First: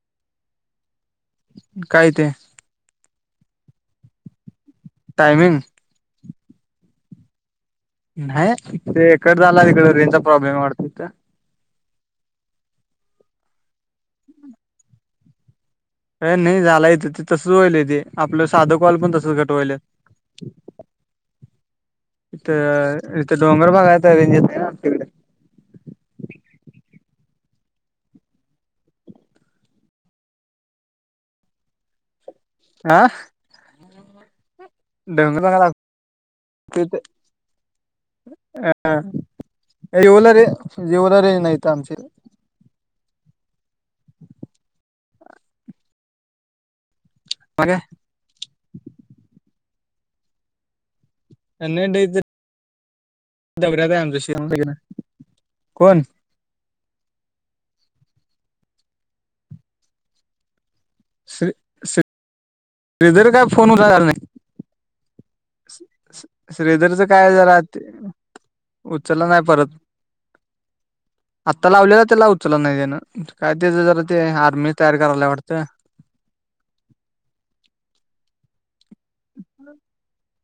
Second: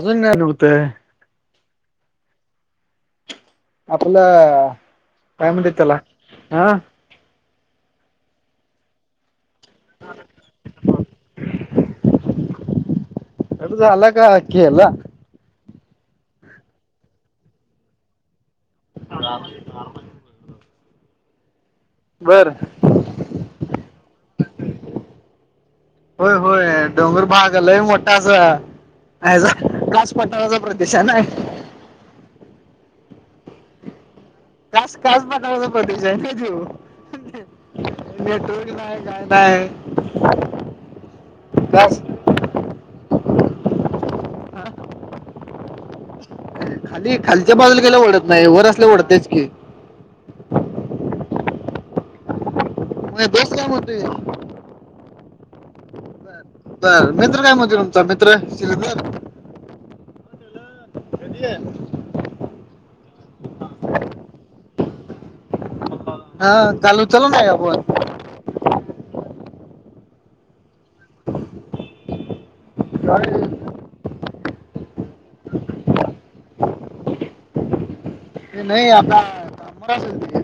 अजून का नुघतंय [inaudible] काय ते, आपलं काय टायमिंग म्हण त्याला हं, नाय, ते कत झालं तिकड रेंजचा प्रॉब्लेम वाटत कट झालंय का? केलंय? अ नाही झालं ते तसचं व्हायल तेे, आपलं साधं कॉल पण तसचं कट वायले. बर इथं इथे डोंगर भाग आहे, तर रेंज येत नाही आपल्या कडे होय, होय डोंगर भाग लंय मोठा असा आयला कास पाठराचा प्रदेश नाय अं? का कास, कास पाठराचा भागाला प्रदेशाना त्यो. तिथं नेटवर्क नाई काय नाय, येवला रे येवला रेंज नाही इथं आमच्या कास खाली खालीच्या मग बाजूला काय गेल्यावर ओढत नाही, वर असल्या ओढतच की. नाई डेंजर मग दोस्त [inaudible] काय दगडात आहे म्हणतोय आमचं शेत [unintelligible] तर मित्र काय म्हणतं तुमचा मित्र? श्रीधर? श्री श्री श्रीधर काय फोन [unintelligible] काय आला नाय. सं सं हा श्रीधरचं चालू चला काय ना जरा ते? आपण उचलला नाही परत, आता लावलेला ते लावू तुला नाय देणार, तेचं काय तेच जरा ते हार मि तयार करायला वाटतं. [unintelligible] ते नाही आता [inaudible] मोड [unintelligible]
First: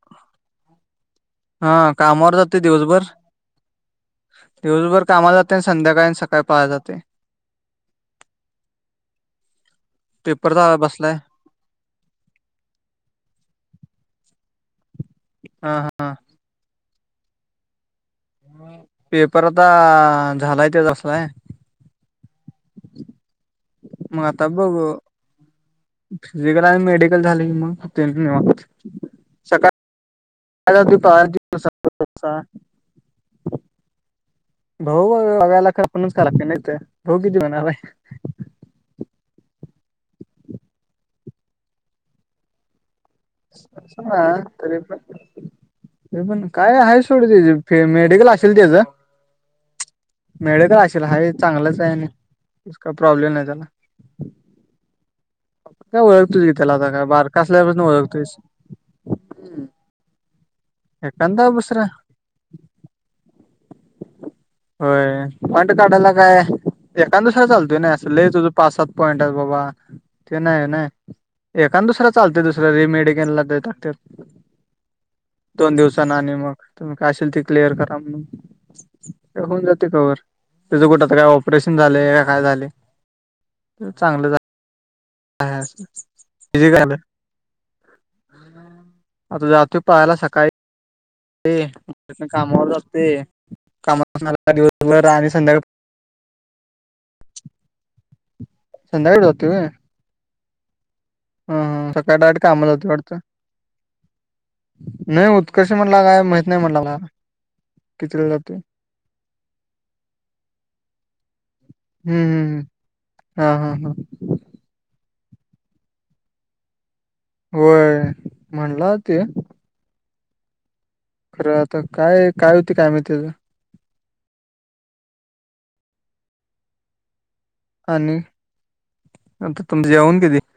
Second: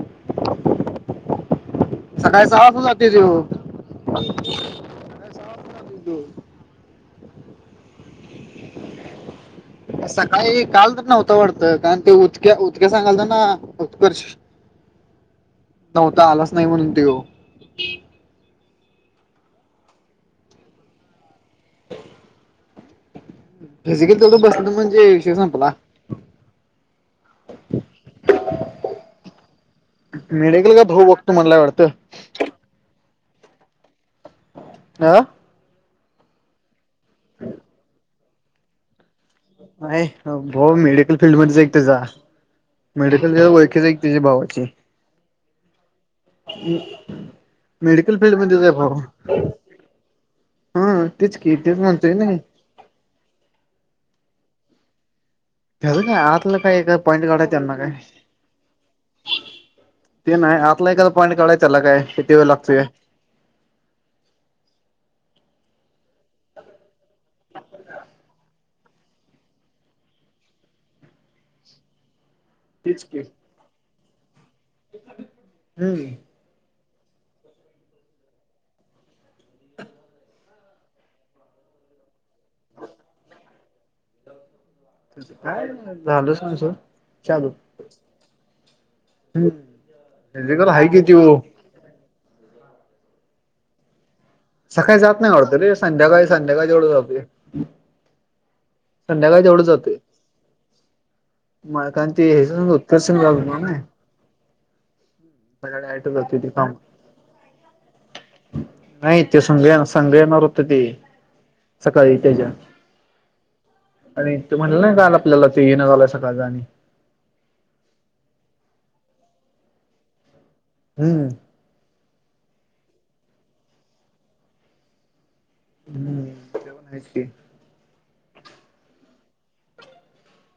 हा कामावर सकाळी जातोय सहा वाजता दिवसभर? जाते दिवसभर कामाला जातय संध्याकाळी सकाळी तो पळायला जात. पेपर सकाळी झा काल तर बसलाय नव्हतं वाटत कारण ते उदक्या उदक्या सांगाल तर ना उत्कर्ष हा. हा. नव्हता आलाचं नाही म्हणून त्यो. पेपर आता झालाय ते तसला आहे. फिजिकल मग देत आता बसलं, बघू म्हणजे विषय संपला. फिजिकल आणि मेडिकल झाले की मग आपलं [unintelligible] निवांत. मेडिकल का सकाळ भाऊ दुपार बघतो म्हणला वाटतं संप चा [inaudible] अ भाऊ्या [unintelligible] लाख पनस का ला [inaudible] नाहीेत भाऊ किती म ना बाई? नाही भाउ मेडिकल फील्ड मध्येच एक ते जा. [unintelligible] भावाची तरी पण ते पण काय आहे सोड फिल्ड मेडिकल असेल फील्डमध्येच आहे त्याचं? भाऊ मिळे का आशिला हा एक तेच की तेच चांगलंच आहे आणि म्हणतोय नाही का प्रॉब्लेम नाही त्याला. [unintelligible] त्या काय का ओळखतोस की आतलं त्याला काय आता ए पॉईंट बारका काढत त्यांना असल्यापासून काय? ओळखतोयस ते नाही आतला एखादा पॉईंट काढायचाला काय किती वेळ लागतोय? होय, पॉईंट काढायला काय? एखाद दुसरा चालतय नाही, अस लई तुझ पाच सात पॉईंट आहे बाबा ते नाही नाय एखाद दुसरा चालतोय दुसर [unintelligible] तेच रमेड की केेनला दत दोन हम्म दिवसाना आणि मग तुम्ही काय असशेल ते क्लिअर करा म्हणून. ते होऊन जाते कवर, त्याचं कुठ आता काय ऑपरेशन झालं काय झाले. चांगलं काय झालं झालच इझी नसल झालं. चालू आता हम्म जातोय पळायला सकाळी हेजेकर हा कती [unintelligible] कामावर अस कामा सकाळी दिस जात आणि नाही वाटतं संध्याकाळी [unintelligible] रे संध्याकाळी संध्याकाळीे तेवढं जातो संध्याकाळी संध्याकाळ जातोय जेवढं व्हय जातं. हा हा सकाळी मलकांची डायरेक्ट ह कामाला [unintelligible] जातोय वाटतं उत्कर्षण झाल म ना. नाही उत्कर्ष म्हणला काय जाते माहित ते नाही काम म्हणला. कितीला जाते नाही त्यो संगळ्या संगल्यावर रुतत ते. सकाळी हम्म त्याच्या हम्म हा हा हा आणि ते म्हणलं नाही काल आपल्याला ते येणं झालंय सकाळ जा आणि होय म्हणला ते हम्म, तर आता काय काय होती काय माती त्याच हम्म तेवण आहेच की, का नि, [inaudible] [unintelligible]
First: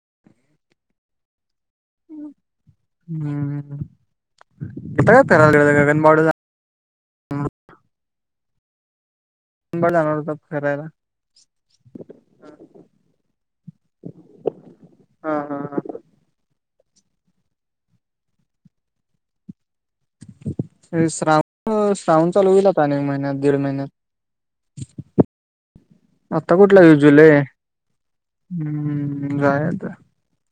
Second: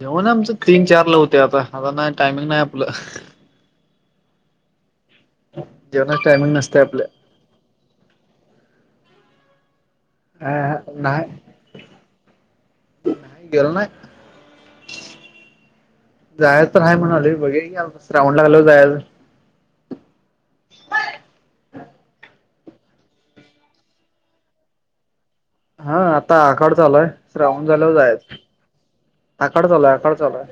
तेवण आमच तीन चार ला होते आता आता नाही टायमिंग नाही आपलं हम्म-हम [unintelligible] गगन बाळ [unintelligible] नसते आपलं [unintelligible] अह नाही, [unintelligible] नाय, [unintelligible] हा हा हा जाय तर हाय म्हणाले, बघे की श्रावण लागल की जायच. श्रावण-श्रावण चालू होईलता अनेक महिन्यात दीड महिन्यात. हा [inaudible] आता आखाड कुठला चालू हाय जुलय श्रावण झाल्यावर जायच [inaudible] हम्म आखाड जाय चालू तर हाय आखाड चालू हाय.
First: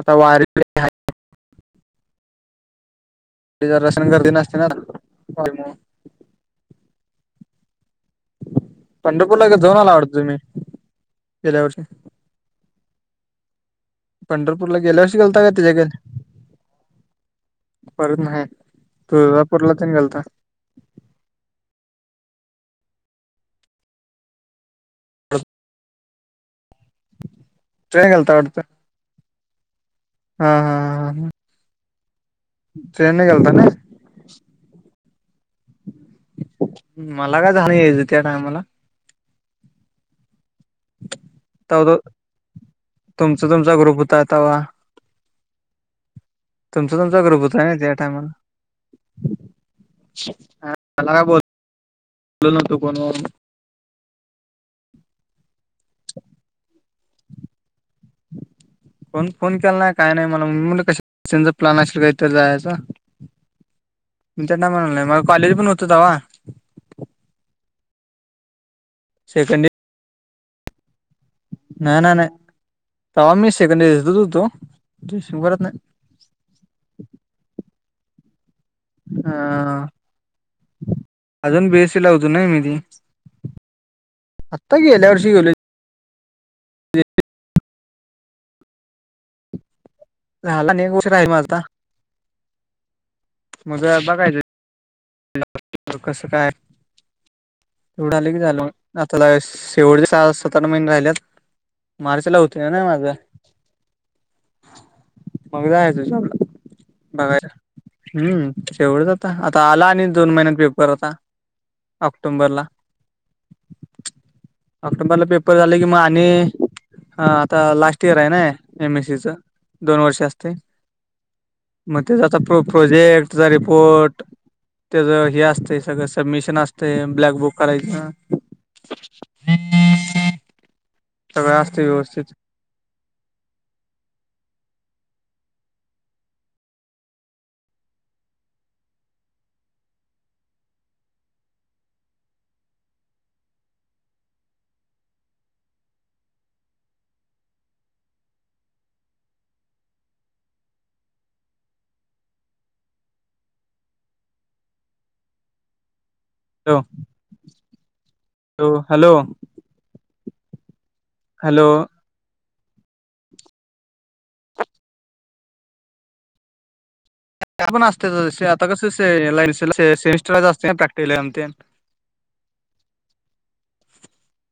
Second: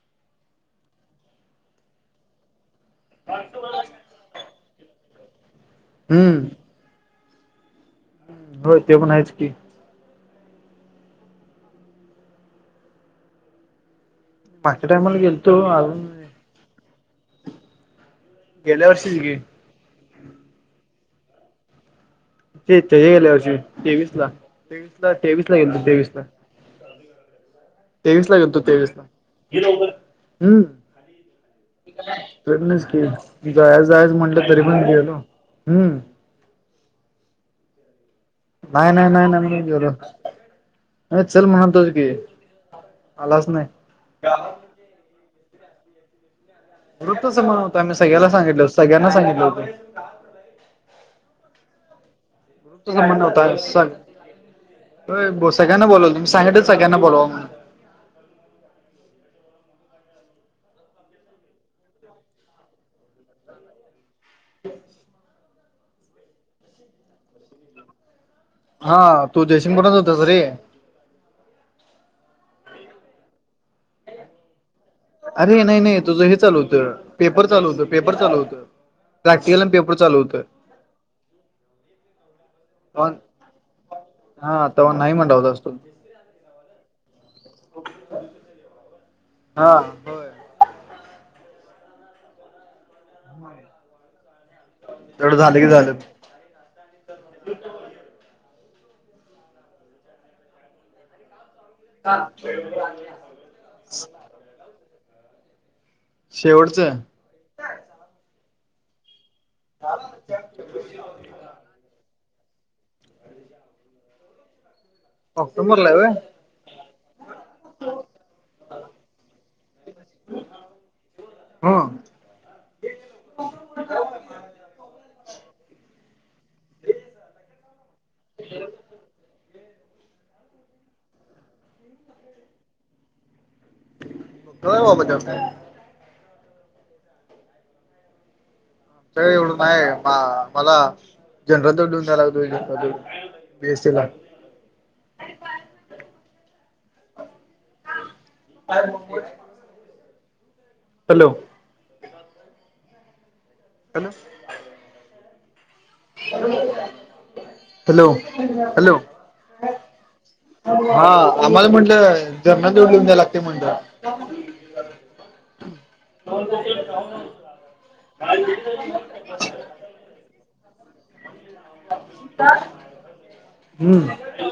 आता वारी, [unintelligible] जरशन करदी नसते ना? [unintelligible] हम्म, हो, पंढरपूरला जाऊन आला आवडतो तुम्ही [inaudible] गेल्यावर ष पंढरपूरला मागच्या टायमाला गेल्यावरसी गेलता गेलतो त्याच्याग अजून [inaudible] परत नाही गेल्या वर्षी की [unintelligible] गेलता, ते त गेले वर्षी तेवीस ला तेवीस ला तेवीस ला गेले तेवीस ला ट्रेन तेवीस गेलता ला गेल तो वाटतं तेवीस ला [unintelligible] हा हम्म हा [inaudible] तेनच ट्रेन गेलता की ना जाय-जायच म्हटलं तरी पण गेलो, हम्म मला काय झालं यायचं त्या टायमाला. नाही-नाही-नाही-नाही, [unintelligible] अर चल महतोच तवा की, आलाच नाही. [unintelligible] तवा, [inaudible] तुमच तुमचा ग्रुप वृत्तचं होत म्हण आहे ना होतं त्या आम्ही सगळ्याला टायमाला, सांगितलं होतं सगळ्यांना सांगितलं होतं [inaudible] तलागा बोलत [unintelligible] होय ब सगळ्यांना बोलाव तुम् साहेच सगळ्यांना बोलावा म्हणून कोण फोन केला नाही, काय नाही, मला मु कश त्यांचा प्लन असेल का इथ जायचा [inaudible] मी त्यांना म्हणा नाही मला कॉलेज पण होत तवा. [inaudible] हा तू सेकंड इयर जयसिंगपुरणच होता रे ना-ना नाही, तवा मी सेकंड द तु होतो परत अरे नाही नाही-नाही तुझं हे चालू होतं, पेपर चालू होतं, पेपर चालू होतं. अ प्रॅक्टिकल अन पेपर चालू होत अजून बीएससी ला होतो ना मी ती [inaudible] हा आत्ता तवा गेल्या नाही वर्षी म्हणला गेलो होतास तू, हा, होय. झाला नाही गोश आहे माझा मजा बघायचं, तेवढं झालं की झालं [unintelligible] कसं काय तेवढं आल की झालं मग, आता लगा शेवटच्या शाळा सात-आठ महिने राहिलेत मार्च ला होत ना माझ, [inaudible] मग जायचं जॉ शेवटचं. बघायर, हम्म, तेवढंच आता-आता आला आणि दोन महिन्यात पेपर आता ऑक्टोंबरला. [inaudible] ऑक्टोंबरला पेपर झाले कि ऑक्टोबरला आहे मग होय आणि आता लास्ट इयर आहे ना एम एससी च दोन वर्ष असते. हो. मग ते आता प्र प्रोजेक्ट त्याचा रिपोर्ट त्याचं हे असतं सगळं सबमिशन असते ब्लॅक बुक करायच. हम [unintelligible] सगळ असते व्यवस्थित. व बजा साहेब [unintelligible] सगळ एवढं नाही मला जनरल [unintelligible] रद्द देऊन द्यायला लागत. बी, एस, सी ला [inaudible] अ [unintelligible] हॅलो. ह ना. Hello, hello. हा आम्हाला हॅलो म्हटलं जनरल जोडुन द्याय लागते म्हटल. त्या पण असत आता कस लाई सेमिस्टरला अस प्रॅक्टिकल ला ते हम्म.